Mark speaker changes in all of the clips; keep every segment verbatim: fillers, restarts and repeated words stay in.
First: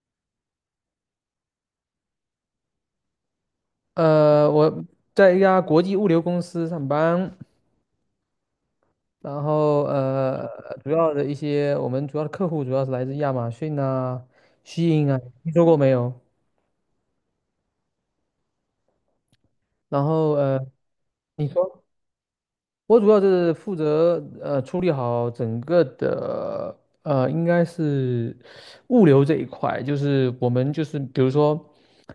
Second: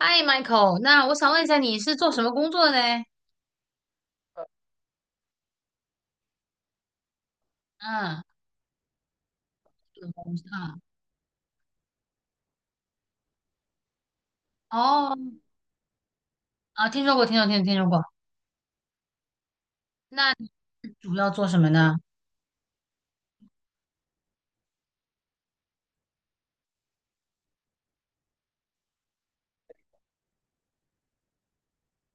Speaker 1: 嗨，Michael，那我想问一下，你是做什么工作的嘞？
Speaker 2: 呃，我在一家国际物流公司上班，
Speaker 1: 嗯。嗯。
Speaker 2: 然后
Speaker 1: 我知
Speaker 2: 呃，
Speaker 1: 道了。
Speaker 2: 主要的一些我们主要的客户主要是来自亚马逊啊、s h
Speaker 1: 哦。
Speaker 2: 啊，听说过没有？
Speaker 1: 啊，听说过，听说过，听说，听说过。
Speaker 2: 然
Speaker 1: 那
Speaker 2: 后
Speaker 1: 你
Speaker 2: 呃，
Speaker 1: 主要做
Speaker 2: 你
Speaker 1: 什么
Speaker 2: 说。
Speaker 1: 呢？
Speaker 2: 我主要是负责呃处理好整个的呃，应该是物流这一块，就是我们就是比如说，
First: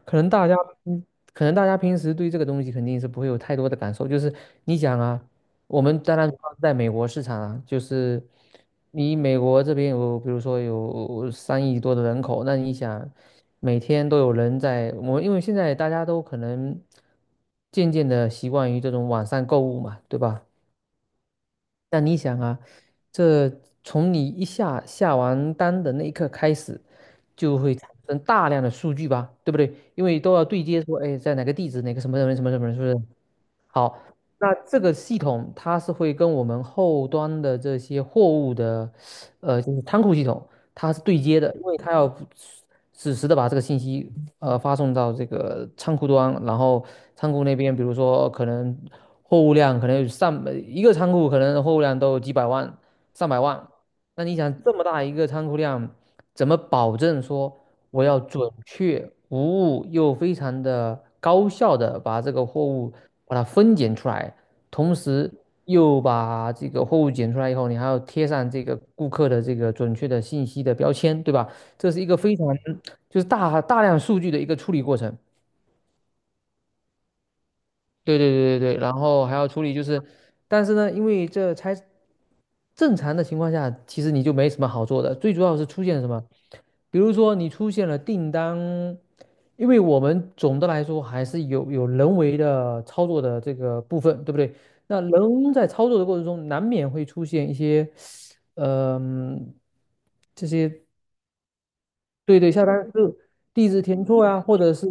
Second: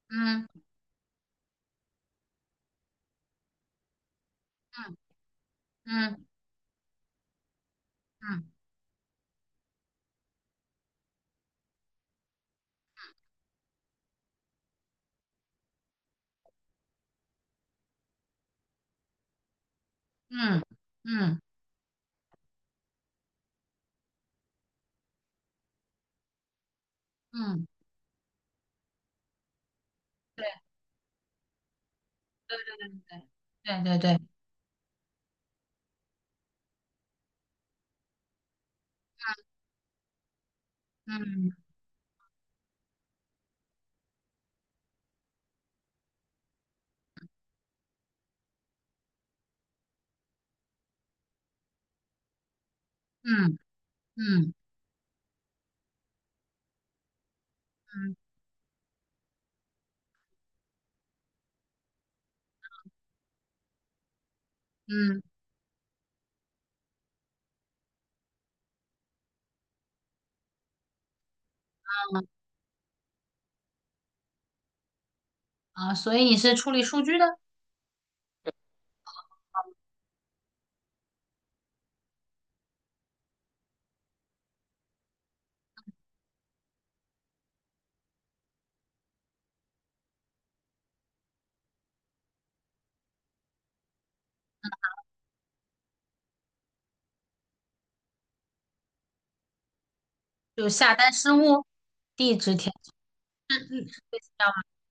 Speaker 2: 可能大
Speaker 1: 嗯。
Speaker 2: 家嗯可能大家平时对这个东西肯定是不会有太多的感受，就是你
Speaker 1: 嗯。
Speaker 2: 想啊，我们当
Speaker 1: 嗯。
Speaker 2: 然主要是在美国市场啊，就是
Speaker 1: 嗯。
Speaker 2: 你美国这边有比如说有三亿多的人口，那你想每天都有人在，我因为现在大家都可能渐渐的习惯于这种网上购物嘛，对吧？
Speaker 1: 嗯。嗯。
Speaker 2: 那你想啊，这从你一下下完单的那一刻开始，就
Speaker 1: 嗯。
Speaker 2: 会产生大量的数据吧，对不对？因为都要
Speaker 1: 对，
Speaker 2: 对接说，哎，在哪个地址，哪个什么什么什么
Speaker 1: 对，
Speaker 2: 什么，是不
Speaker 1: 对，
Speaker 2: 是？
Speaker 1: 对，对，
Speaker 2: 好，
Speaker 1: 对，对，对。
Speaker 2: 那这个系统它是会跟我们后端的这些货物的，呃，就是仓库系统。它是对接的，
Speaker 1: 嗯。
Speaker 2: 因为它要实时的把这个信息呃发送到这个仓库端，然后仓库那边，比如说可能货物量可能有上一个仓库可能货物量都有几百万、上百
Speaker 1: 嗯。
Speaker 2: 万，那你想
Speaker 1: 嗯。
Speaker 2: 这么大一个仓库量，怎么保证说我
Speaker 1: 嗯。
Speaker 2: 要准确无误又非常的高效的把这个货物把它分拣出来？同
Speaker 1: 嗯。
Speaker 2: 时又把这个货物检出来以后，你还要贴上这个顾客的这个准确的信息的标签，对吧？这是一个非常就是大大量数据的一个处理过程。
Speaker 1: 啊，所以你是处理数据的，
Speaker 2: 对对对对对，然后还要处理就是，但是呢，因为这才正常的情况下，其实你就没什么好做的。最主要是出现什么？比如说你出现了订单，因为我们总的来说还是有有人为的操作的这个部分，对不对？那人在操作的过程中，难免会出现一些，嗯、这
Speaker 1: 就
Speaker 2: 些，
Speaker 1: 下单失误、地
Speaker 2: 对对，
Speaker 1: 址
Speaker 2: 下
Speaker 1: 填。
Speaker 2: 单是
Speaker 1: 嗯。
Speaker 2: 地址
Speaker 1: 嗯。是
Speaker 2: 填
Speaker 1: 类
Speaker 2: 错
Speaker 1: 似
Speaker 2: 啊，
Speaker 1: 这样
Speaker 2: 或
Speaker 1: 吗？
Speaker 2: 者是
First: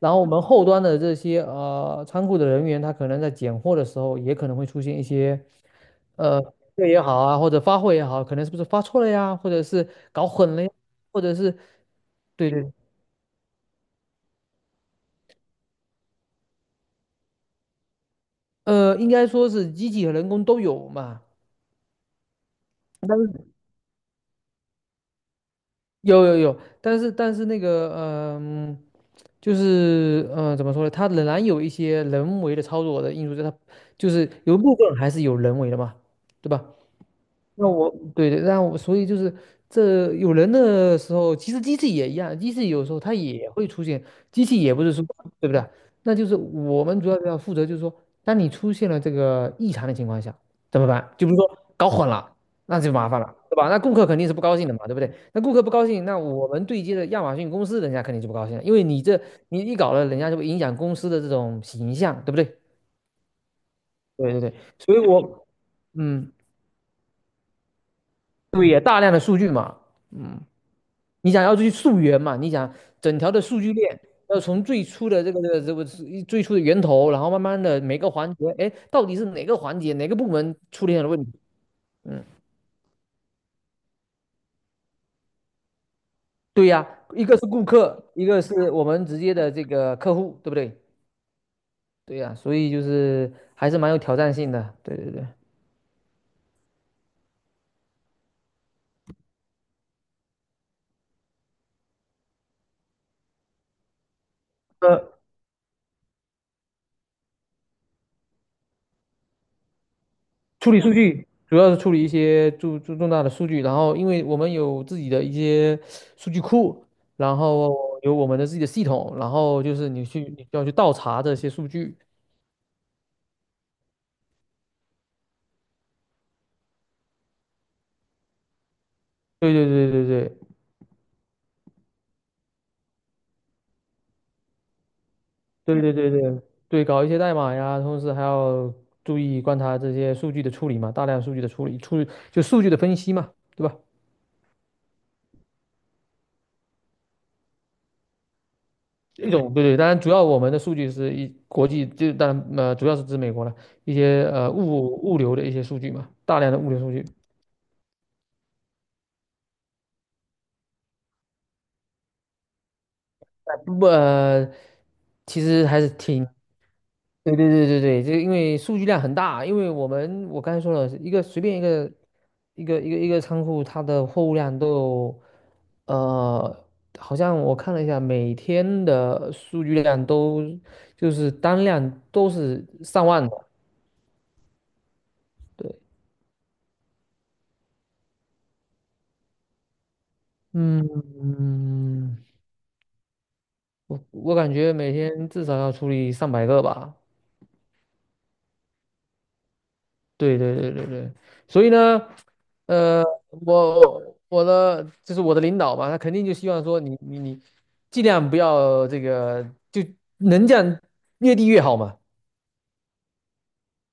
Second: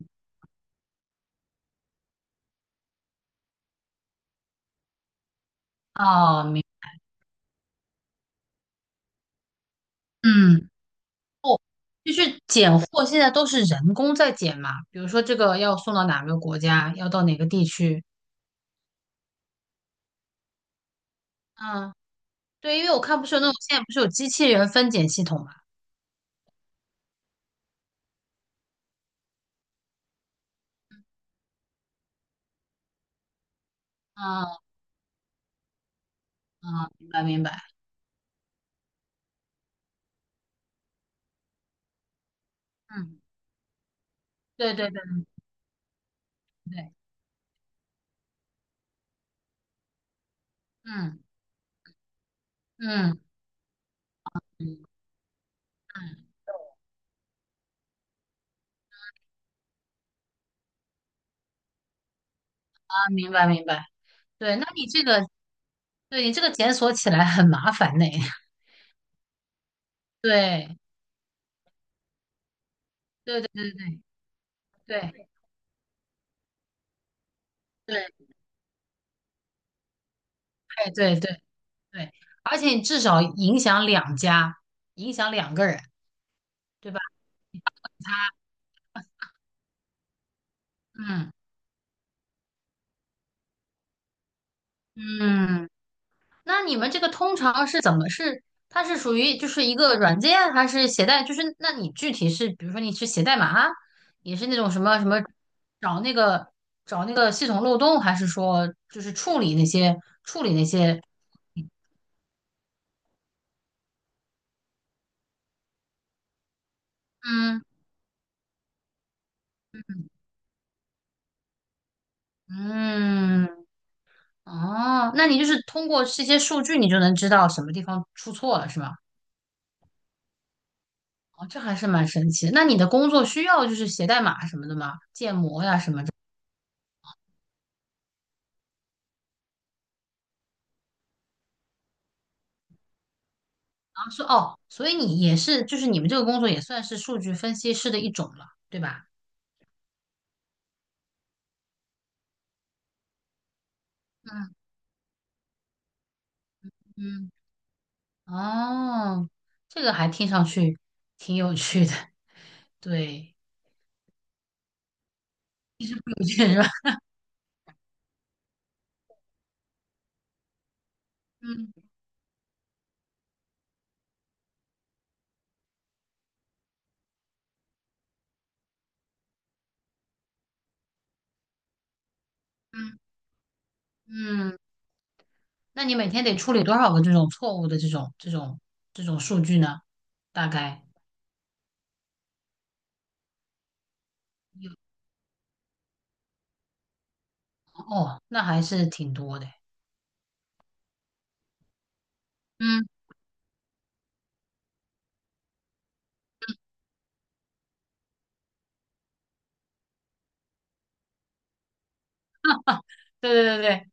Speaker 1: 嗯。
Speaker 2: 后我们后端的这些呃仓库的人员，他可能在拣货的时候，也可能会出现一些呃
Speaker 1: 哦，明，
Speaker 2: 对也好啊，或者发货也好，可能是不是发错了呀，或者是搞混了
Speaker 1: 嗯。
Speaker 2: 呀，或者是。
Speaker 1: 就是
Speaker 2: 对对，
Speaker 1: 拣货，现在都是人工在拣嘛，比如说这个要送到哪个国家，要到哪个地区。
Speaker 2: 呃，应该说是机器和人工都有嘛。
Speaker 1: 嗯。对，因为我
Speaker 2: 但
Speaker 1: 看不
Speaker 2: 是
Speaker 1: 是有那种现在不是有机器人分拣系统嘛。
Speaker 2: 有有有，但是但是那个嗯、就是嗯、呃怎么说呢？它仍然有一些人为的操作的因素在它，就是有一
Speaker 1: 嗯。
Speaker 2: 部分还是有人为的嘛，对吧？
Speaker 1: 嗯。明白明白。
Speaker 2: 那我对对，那我所以就是这有人的时候，其实机器也一样，机器有时候它
Speaker 1: 嗯。
Speaker 2: 也会出现，机器
Speaker 1: 对，
Speaker 2: 也不
Speaker 1: 对，
Speaker 2: 是
Speaker 1: 对，
Speaker 2: 说，对不对？那就是
Speaker 1: 对，
Speaker 2: 我
Speaker 1: 对。
Speaker 2: 们主要要负责，就是说，当你出现了这个异常的情况下，怎么办？
Speaker 1: 嗯。
Speaker 2: 就比如说搞混了，那就麻
Speaker 1: 嗯。
Speaker 2: 烦了，对吧？那顾客肯定是不高兴的
Speaker 1: 嗯。
Speaker 2: 嘛，对不对？那顾客不高兴，那
Speaker 1: 嗯。
Speaker 2: 我们对接的亚马逊公司，人家肯定就不高兴了，因为你这你一搞了，人家就会影响公司的这种形象，对不对？
Speaker 1: 啊，明白明白。
Speaker 2: 对对对，
Speaker 1: 对，那你
Speaker 2: 所以
Speaker 1: 这个，
Speaker 2: 我
Speaker 1: 对
Speaker 2: 嗯，
Speaker 1: 你这个检索起来很麻烦呢。
Speaker 2: 对，也大量的数据嘛。嗯。
Speaker 1: 对，
Speaker 2: 你想要去溯源嘛？你想整条
Speaker 1: 对，
Speaker 2: 的
Speaker 1: 对，
Speaker 2: 数据
Speaker 1: 对，
Speaker 2: 链要从最初
Speaker 1: 对，
Speaker 2: 的
Speaker 1: 对，
Speaker 2: 这个这个这个是最初的源头，然后慢慢的每个
Speaker 1: 对。
Speaker 2: 环节，哎，到底是哪个环节哪个部门出
Speaker 1: 哎，
Speaker 2: 现了
Speaker 1: 对，
Speaker 2: 问题？
Speaker 1: 对，对。
Speaker 2: 嗯，
Speaker 1: 而且你至少影响两家，影响两个人，
Speaker 2: 对呀，
Speaker 1: 对吧？
Speaker 2: 一个是顾客，一个是我们直接的这个客户，对不对？
Speaker 1: 嗯。
Speaker 2: 对呀，所以就是还是蛮有挑战性的。对对对。
Speaker 1: 嗯。那你们这个通常是怎么是？它是属于就是一个软件，还是携带？就是那你具体是，比如说你是写代码，也是那种什么什
Speaker 2: 呃，
Speaker 1: 么找那个找那个系统漏洞，还是说就是处理那些处理那
Speaker 2: 处理数
Speaker 1: 些？
Speaker 2: 据主要是处理一些重重重大的数据，然后因为我们有自己的一些数据库，然
Speaker 1: 嗯。
Speaker 2: 后有我们的自己的系统，然后就是你去你要去倒查这些数据，
Speaker 1: 嗯。哦，那你就是通过这些数据，你就能知道什么地方出错了，是吗？
Speaker 2: 对对对对对
Speaker 1: 哦，这还是蛮神奇的，那你的工作需要就是写代码什么的吗？建模呀
Speaker 2: 对
Speaker 1: 什
Speaker 2: 对
Speaker 1: 么
Speaker 2: 对
Speaker 1: 的。
Speaker 2: 对对，搞一些代码呀，同时还要注意观察这些数据的处理嘛，大量数据的处理，处就数据的分析嘛，对吧？
Speaker 1: 啊说哦，所以你也是，就是你们这个工作也算是数据分析师的一种了，对吧？
Speaker 2: 一种，对对，当然主要我们的数据是一国际，就当然呃主要是指美国了，一些呃
Speaker 1: 嗯。
Speaker 2: 物物流的一些数据嘛，大量的物流数据。
Speaker 1: 嗯。哦，这个还听上去挺有趣的，对。
Speaker 2: 不，呃，其实还 是
Speaker 1: 有
Speaker 2: 挺，
Speaker 1: 趣是吧？
Speaker 2: 对对对对对，这因为数据量很大，因为我们我刚才说了，一个随便一
Speaker 1: 嗯。
Speaker 2: 个一个一个一个仓库，它的货物量都有，呃，好像我看了一下，每天的数据量都就是单量都是
Speaker 1: 嗯。
Speaker 2: 上万的，
Speaker 1: 嗯。
Speaker 2: 对，
Speaker 1: 那你每天得处理多少个这种错误的这种这种这种数据呢？大概
Speaker 2: 嗯，我我感觉每天至少要处理上百个吧。
Speaker 1: 哦，那还是挺多的。
Speaker 2: 对对对对对，所以呢，
Speaker 1: 嗯，
Speaker 2: 呃，我我的就是我的领导嘛，他肯定就希望说你你你尽量不要这个，就能降越低越好嘛，
Speaker 1: 对，对，对，对。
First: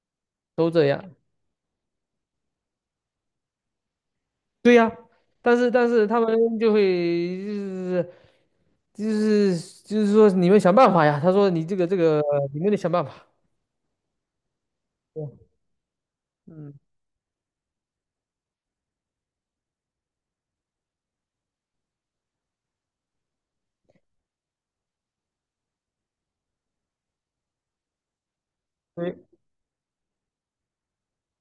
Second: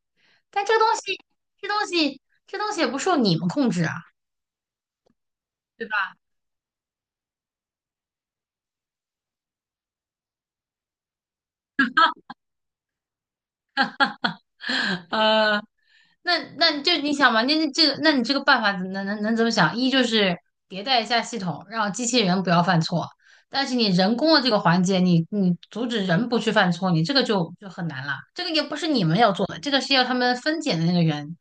Speaker 1: 但
Speaker 2: 都
Speaker 1: 这
Speaker 2: 这
Speaker 1: 东
Speaker 2: 样。
Speaker 1: 西，这东西，这东西也不受你们控制啊，
Speaker 2: 对呀、但是
Speaker 1: 对
Speaker 2: 但是
Speaker 1: 吧？
Speaker 2: 他们就会就是就是就是说你们想办法呀，他说你这个这个你们得想办法。对，
Speaker 1: 呃。那
Speaker 2: 嗯，
Speaker 1: 那就你想嘛，那那这个，那你这个办法能能能怎么想？一就是迭代一下系统，让机器人不要犯错，但是你人工的这个环节，你你阻止人不去犯错，你这个就就很难了。这个也不是你们
Speaker 2: 对。
Speaker 1: 要做的，这个是要他们分拣的那个人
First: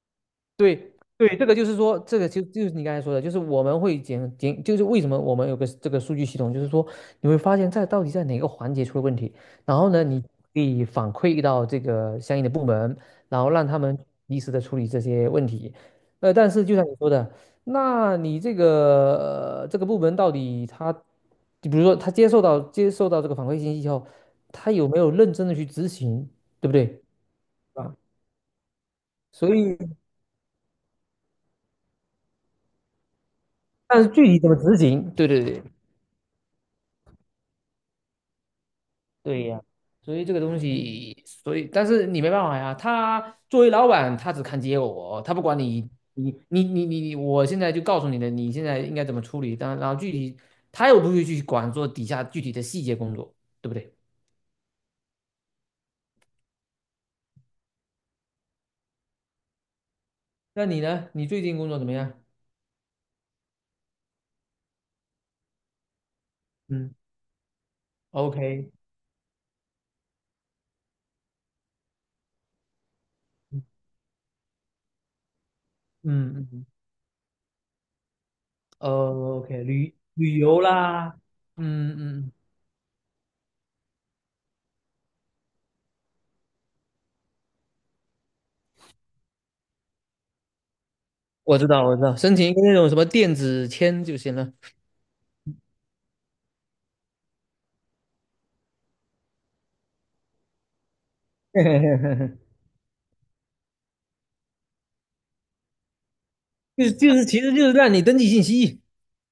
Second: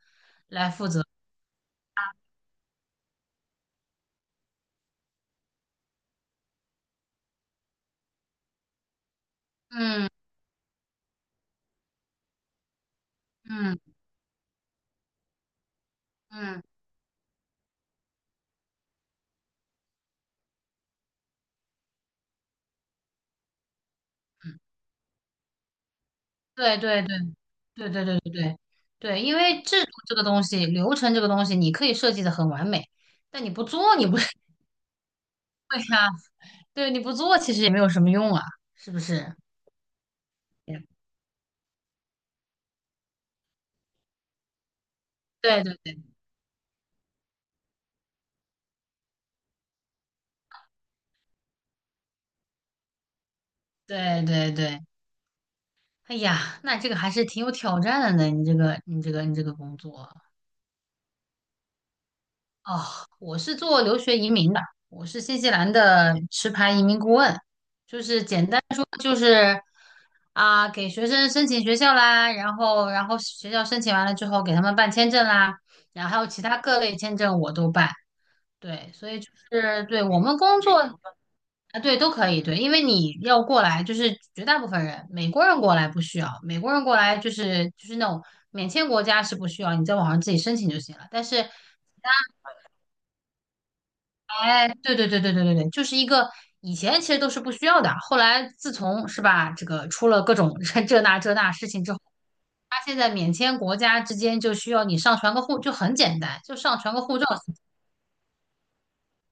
Speaker 1: 来负
Speaker 2: 对
Speaker 1: 责。
Speaker 2: 对，这个就是说，这个就就是你刚才说的，就是我们会检检，就是为什么我们有个这个数据系统，就是说你会发现在到底在哪个环节出了问题，然后呢，
Speaker 1: 嗯。
Speaker 2: 你可以反馈到这个相应的部门，然后让
Speaker 1: 嗯。
Speaker 2: 他们及时的处理这些问题。呃，但
Speaker 1: 嗯。
Speaker 2: 是就像你说的，那你这个、呃这个部门到底他，就比如说他接受到接受到这个反馈信息以后，他有没有认真的去执行，对不
Speaker 1: 对，
Speaker 2: 对？
Speaker 1: 对，对，对，
Speaker 2: 啊，
Speaker 1: 对，对，对，对，对。因
Speaker 2: 所
Speaker 1: 为
Speaker 2: 以，
Speaker 1: 制度这个东西，流程这个东西，你可以设计的很完美，但你不做，
Speaker 2: 但
Speaker 1: 你
Speaker 2: 是
Speaker 1: 不
Speaker 2: 具体怎么 执行，对对对。
Speaker 1: 对呀、对，你不做其实也没有什么用啊，是不是？
Speaker 2: 对呀，所以这个东
Speaker 1: Yeah.
Speaker 2: 西，所以但是你没办法呀。他作为老板，他只看结果，他不管
Speaker 1: 对，对，
Speaker 2: 你，
Speaker 1: 对，
Speaker 2: 你你你你，你。我现在就告诉你的，你现在应该怎么处理。但然后具体他又不会去管做底下具体的细节工作，对不对？
Speaker 1: 对，对，对。哎呀，那这个还是挺有挑战的呢。你这个你这个你这个工作，
Speaker 2: 那你呢？你最近工作怎么样？
Speaker 1: 哦，我是做留学移民的，我是新西兰的持牌移
Speaker 2: 嗯
Speaker 1: 民顾问，就是简单
Speaker 2: ，O K，
Speaker 1: 说就是，啊，给学生申请学校啦，然后然后学校
Speaker 2: 嗯
Speaker 1: 申请完了之后给他们办签证啦，然后还有其
Speaker 2: 嗯，
Speaker 1: 他
Speaker 2: 嗯
Speaker 1: 各类签证我都办。对，所以就
Speaker 2: o k，
Speaker 1: 是
Speaker 2: 旅
Speaker 1: 对我们
Speaker 2: 旅
Speaker 1: 工
Speaker 2: 游
Speaker 1: 作。
Speaker 2: 啦，
Speaker 1: 啊，
Speaker 2: 嗯
Speaker 1: 对，都可
Speaker 2: 嗯，
Speaker 1: 以，对，因为你要过来，就是绝大部分人，美国人过来不需要，美国人过来就是就是那种免签国家是不需要，你在网上自己申请就行了。但是，
Speaker 2: 我知道我知道，申请一个那种什么电子签就行了，
Speaker 1: 哎，对，对，对，对，对，对，对，就是一个以前其实都是不需要的，后来自从是吧，这个出了各种 这那这那事情之后，他现在免签国家之间就需要你上传个护，就很简单，就上
Speaker 2: 就是
Speaker 1: 传个
Speaker 2: 就
Speaker 1: 护
Speaker 2: 是
Speaker 1: 照。
Speaker 2: 其实就是让你登记信息。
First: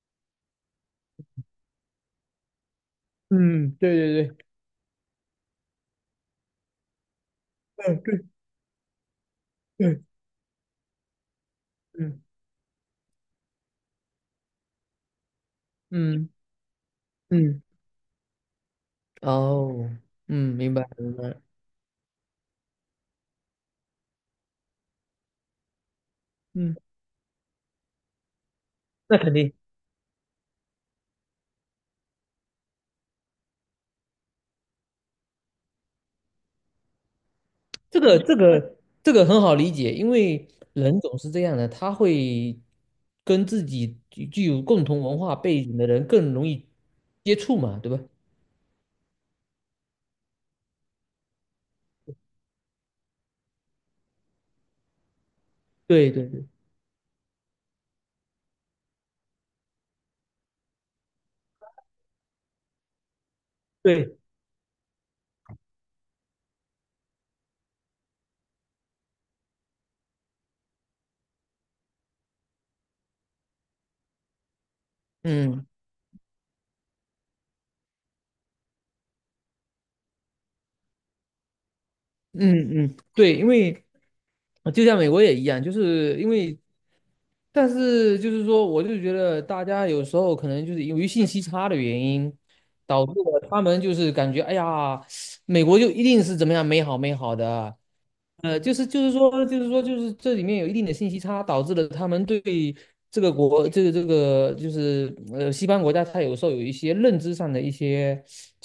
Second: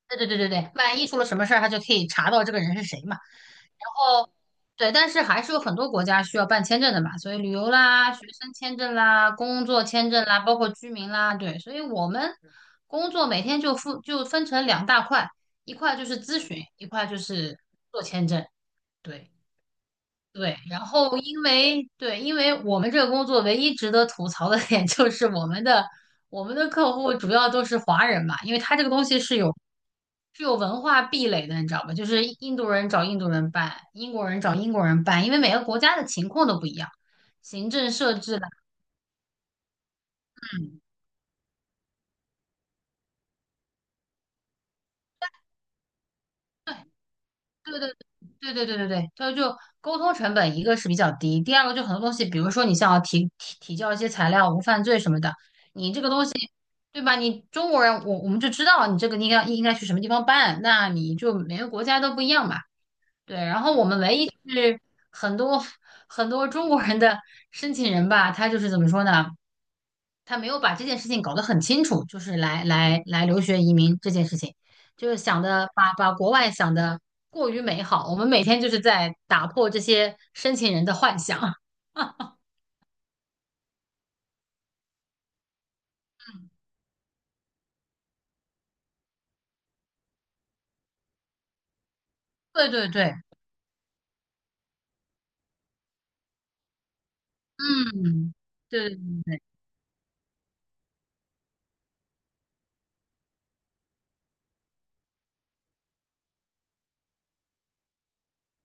Speaker 1: 对，对，对，对，对。万一出了什么事儿，他就可以查到这个人是谁嘛。
Speaker 2: 嗯，对对
Speaker 1: 哦。
Speaker 2: 对，
Speaker 1: 对，但是还是有很多国家需要办签证的嘛，所以旅游
Speaker 2: 嗯，
Speaker 1: 啦、学
Speaker 2: 对
Speaker 1: 生签证啦、工作
Speaker 2: 对，
Speaker 1: 签证啦，包括居民啦，对，所以我
Speaker 2: 嗯
Speaker 1: 们工作每天就分就分成两大块，一块就是
Speaker 2: 嗯
Speaker 1: 咨询，一块就是
Speaker 2: 嗯，
Speaker 1: 做签证，对，
Speaker 2: 哦，嗯，
Speaker 1: 对。
Speaker 2: 明
Speaker 1: 然
Speaker 2: 白明
Speaker 1: 后
Speaker 2: 白，
Speaker 1: 因为对，因为我们这个工作唯一值得吐槽的点 就是我们的我们的
Speaker 2: 嗯，
Speaker 1: 客户主要都是华人嘛，因为他这个东西
Speaker 2: 那肯
Speaker 1: 是
Speaker 2: 定，
Speaker 1: 有是有文化壁垒的，你知道吧？就是印度人找印度人办，英国人找英国人办，因为每个国家的情况都不一样，行政
Speaker 2: 这
Speaker 1: 设
Speaker 2: 个这
Speaker 1: 置的。
Speaker 2: 个这个很好理解，因为
Speaker 1: 嗯，
Speaker 2: 人总是这样的，他会跟自己具具有共同文化背景的人更容易接触
Speaker 1: 对，
Speaker 2: 嘛，
Speaker 1: 对，
Speaker 2: 对
Speaker 1: 对，
Speaker 2: 吧？
Speaker 1: 对，对，对，对，对。就就沟通成本，一个是比较低，第二个就很多东西，比如说你想要提提提交一些材料，无犯罪什么的，你这个
Speaker 2: 对
Speaker 1: 东
Speaker 2: 对
Speaker 1: 西
Speaker 2: 对
Speaker 1: 对吧？你中国人，我我们就知道你这个应该应该去什么地方办，那你就每个国家都不一样嘛。对，然后我们
Speaker 2: 对，
Speaker 1: 唯一就是很多很多中国人的申请人吧，他就是怎么说呢？他没有把这件事情搞得很清楚，就是来来来留学移民这件事情，就是想
Speaker 2: 嗯
Speaker 1: 的把把国外想的过于美好。我们每天就是在打破这些申请人的幻想。
Speaker 2: 嗯嗯，对，因为就像美国也一样，就是因为但是就是说，我就觉得大家有时候可能就是由于信息差的原因，
Speaker 1: 对，对，
Speaker 2: 导致
Speaker 1: 对。
Speaker 2: 了他们就是感觉，哎呀，美国就一定是怎么样美好美好的，
Speaker 1: 嗯。
Speaker 2: 呃，就是
Speaker 1: 对，
Speaker 2: 就是
Speaker 1: 对，
Speaker 2: 说就是说就是这里面有一定的信息差，导致了他们对这个国这个这个就是呃西方国家，它有时候有一些认知上的一些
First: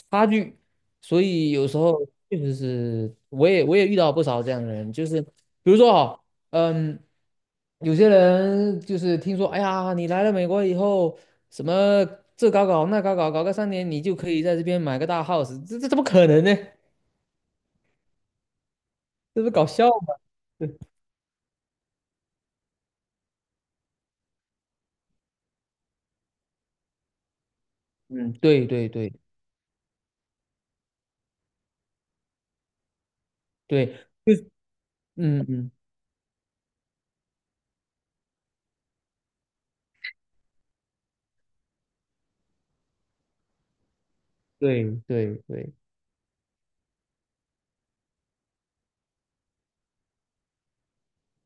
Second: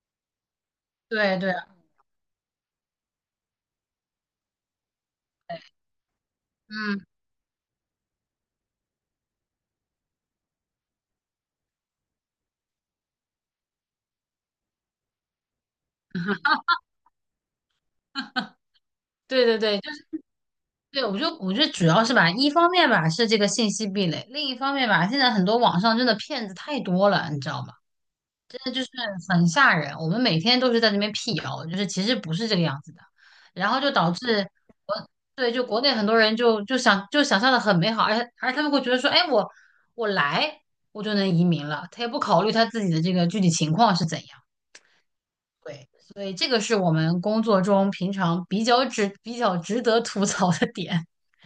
Speaker 2: 差距，所
Speaker 1: 对，对，
Speaker 2: 以
Speaker 1: 对。
Speaker 2: 有时候确实是我也我也遇到不少这样的人，就是比如说哈。嗯，
Speaker 1: 嗯。
Speaker 2: 有些人就是听说，哎呀，你来了美国以后，什么这搞搞那搞搞，搞个三年，你就可以在这边买个大 house，这这怎么可能呢？这不
Speaker 1: 对，
Speaker 2: 是
Speaker 1: 对，
Speaker 2: 搞
Speaker 1: 对。
Speaker 2: 笑吗？对，
Speaker 1: 对，我就我觉得主要是吧，一方面吧是这个信息壁垒，另一方面吧，现在很多网上真的骗子太多了，你知道吗？
Speaker 2: 嗯，
Speaker 1: 真
Speaker 2: 对
Speaker 1: 的就
Speaker 2: 对
Speaker 1: 是
Speaker 2: 对
Speaker 1: 很吓人。我们每天都是在那边辟谣，就是其实不是这个样子的，然后就
Speaker 2: 对，
Speaker 1: 导致国，
Speaker 2: 嗯
Speaker 1: 对，就
Speaker 2: 嗯，
Speaker 1: 国内很多人就就想就想象的很美好，而且而且他们会觉得说，哎，我我来我就能移民了，他也不考虑他自己的这个具体情况是怎样。
Speaker 2: 对对对，
Speaker 1: 对，所以这个是我们工作中平常比较值比较值得吐槽的点。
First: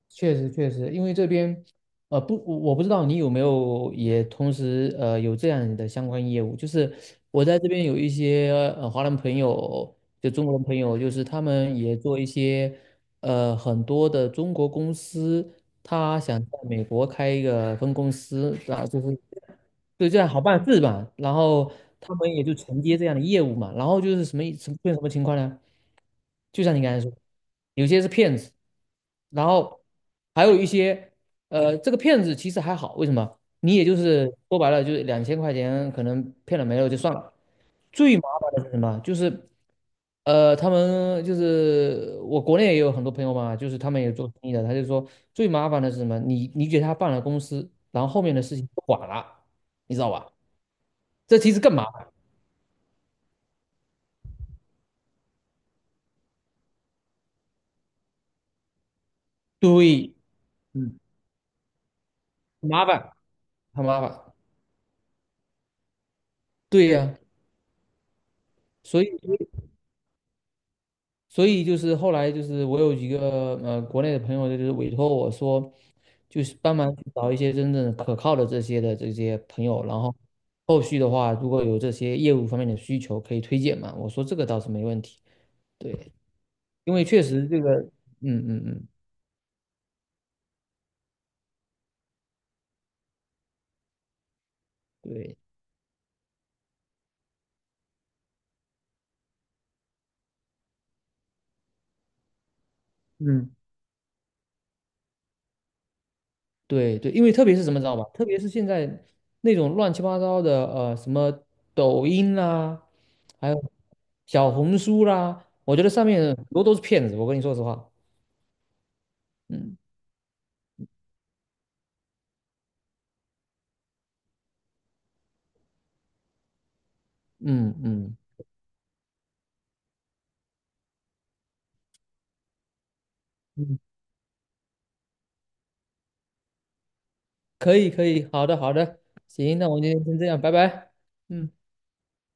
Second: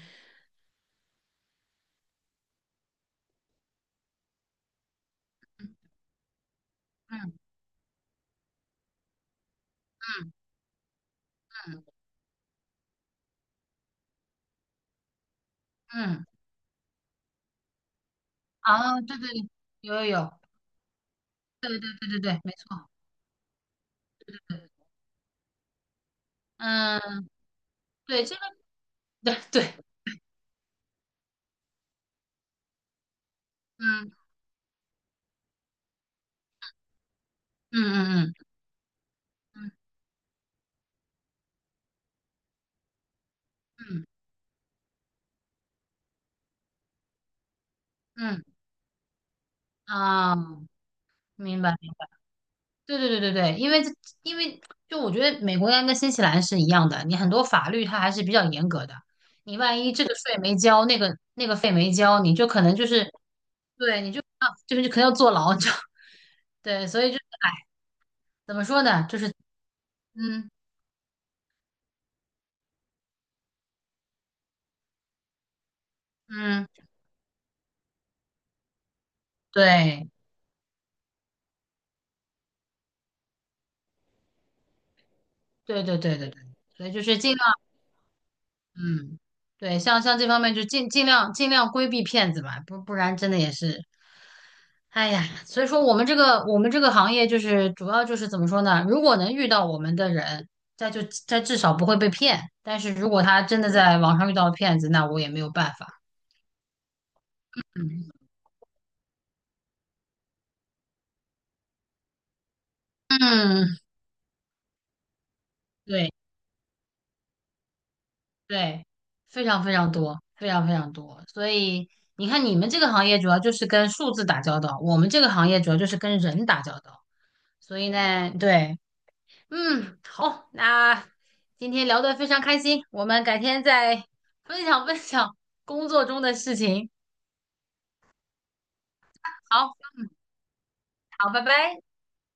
Speaker 2: 确实确实，因为这边，呃，不，我我不知道你有没有也同时呃有这样的相关业务，就是
Speaker 1: 嗯。
Speaker 2: 我在这边有一些呃华人朋友，就
Speaker 1: 嗯。
Speaker 2: 中国人朋友，就是他们也做一些呃很多的中国公司，他
Speaker 1: 嗯。
Speaker 2: 想在美国开一个分公司，啊，
Speaker 1: 啊，
Speaker 2: 就
Speaker 1: 对，
Speaker 2: 是。
Speaker 1: 对，对。有，有，
Speaker 2: 对，这样
Speaker 1: 有。
Speaker 2: 好办事嘛。然后
Speaker 1: 对，
Speaker 2: 他
Speaker 1: 对，
Speaker 2: 们
Speaker 1: 对，
Speaker 2: 也
Speaker 1: 没
Speaker 2: 就承
Speaker 1: 错。
Speaker 2: 接这样的业务嘛。然后就是什么什么出现什么情况呢？就像你刚才说，
Speaker 1: 嗯。
Speaker 2: 有些是
Speaker 1: 对，这
Speaker 2: 骗
Speaker 1: 个。
Speaker 2: 子，
Speaker 1: 对，
Speaker 2: 然
Speaker 1: 对。
Speaker 2: 后还有一些呃，这个骗子其实还好，为什么？你也就
Speaker 1: 嗯。
Speaker 2: 是说白了，就是两千块钱可能骗了没了就算了。最麻
Speaker 1: 嗯。嗯。
Speaker 2: 烦的是什么？就是，
Speaker 1: 嗯。
Speaker 2: 呃，他们就是我国内也有很多朋友嘛，就是他们
Speaker 1: 嗯。
Speaker 2: 也做生意的，他就说最麻烦的是什么？你你给他办了公司，然后后
Speaker 1: 嗯。
Speaker 2: 面的
Speaker 1: 嗯。
Speaker 2: 事情不管了，你知道吧？
Speaker 1: 啊，
Speaker 2: 这其实
Speaker 1: 明
Speaker 2: 更
Speaker 1: 白。
Speaker 2: 麻烦。
Speaker 1: 对，对，对，对，对。因为这，因为就我觉得美国应该跟新西兰是一样的，你很多法律它还是比较严格的。你万一这个
Speaker 2: 对，
Speaker 1: 税没交，那
Speaker 2: 嗯，
Speaker 1: 个那个费没交，你就可能就
Speaker 2: 麻
Speaker 1: 是
Speaker 2: 烦，很
Speaker 1: 对，
Speaker 2: 麻
Speaker 1: 你就
Speaker 2: 烦。
Speaker 1: 啊，就是可能要坐牢，就 对，
Speaker 2: 对
Speaker 1: 所以
Speaker 2: 呀、
Speaker 1: 就怎么说
Speaker 2: 所
Speaker 1: 呢？
Speaker 2: 以，
Speaker 1: 就是，嗯。
Speaker 2: 所以就是后来就是我有几个呃国内的朋友，就是委托我说，就是
Speaker 1: 嗯。
Speaker 2: 帮忙去找一些真正可靠的这些的这些朋友，然
Speaker 1: 对，
Speaker 2: 后后续的话，如果有这些业务方面的需求，可以推荐嘛。我说这个倒是没问题，
Speaker 1: 对，对，
Speaker 2: 对，
Speaker 1: 对，对，对。所以
Speaker 2: 因
Speaker 1: 就
Speaker 2: 为
Speaker 1: 是
Speaker 2: 确
Speaker 1: 尽。
Speaker 2: 实
Speaker 1: 量。
Speaker 2: 这个，嗯嗯嗯，
Speaker 1: 嗯，对，像像这方面就尽尽量尽量规避骗子吧，不不然真的也是。哎呀，
Speaker 2: 对。
Speaker 1: 所以说我们这个我们这个行业就是主要就是怎么说呢？如果能遇到我们的人，他就他至少不会被骗，但是如果他
Speaker 2: 嗯，
Speaker 1: 真的在网上遇到骗子，那我也没有办法。
Speaker 2: 对对，因为特别是什么知道吗？
Speaker 1: 嗯。
Speaker 2: 特别是现在那种乱七八糟的，呃，什么抖音啦，还有
Speaker 1: 嗯。
Speaker 2: 小红书啦，我觉得上
Speaker 1: 对，
Speaker 2: 面很多都是骗子。我跟你说实话，
Speaker 1: 对。非常非
Speaker 2: 嗯。
Speaker 1: 常多，非常非常多。所以你看，你们这个行业主要就是跟数字打交道，我们这个行业主要就是跟人打交道。
Speaker 2: 嗯
Speaker 1: 所以
Speaker 2: 嗯
Speaker 1: 呢，对。嗯，好，那今天聊得非常开心，我们改天
Speaker 2: 嗯，
Speaker 1: 再分享分享工作中的事情。
Speaker 2: 可以可以，好的好的，行，那我
Speaker 1: 好。
Speaker 2: 们今天先这样，拜拜。
Speaker 1: 好，拜
Speaker 2: 嗯。
Speaker 1: 拜。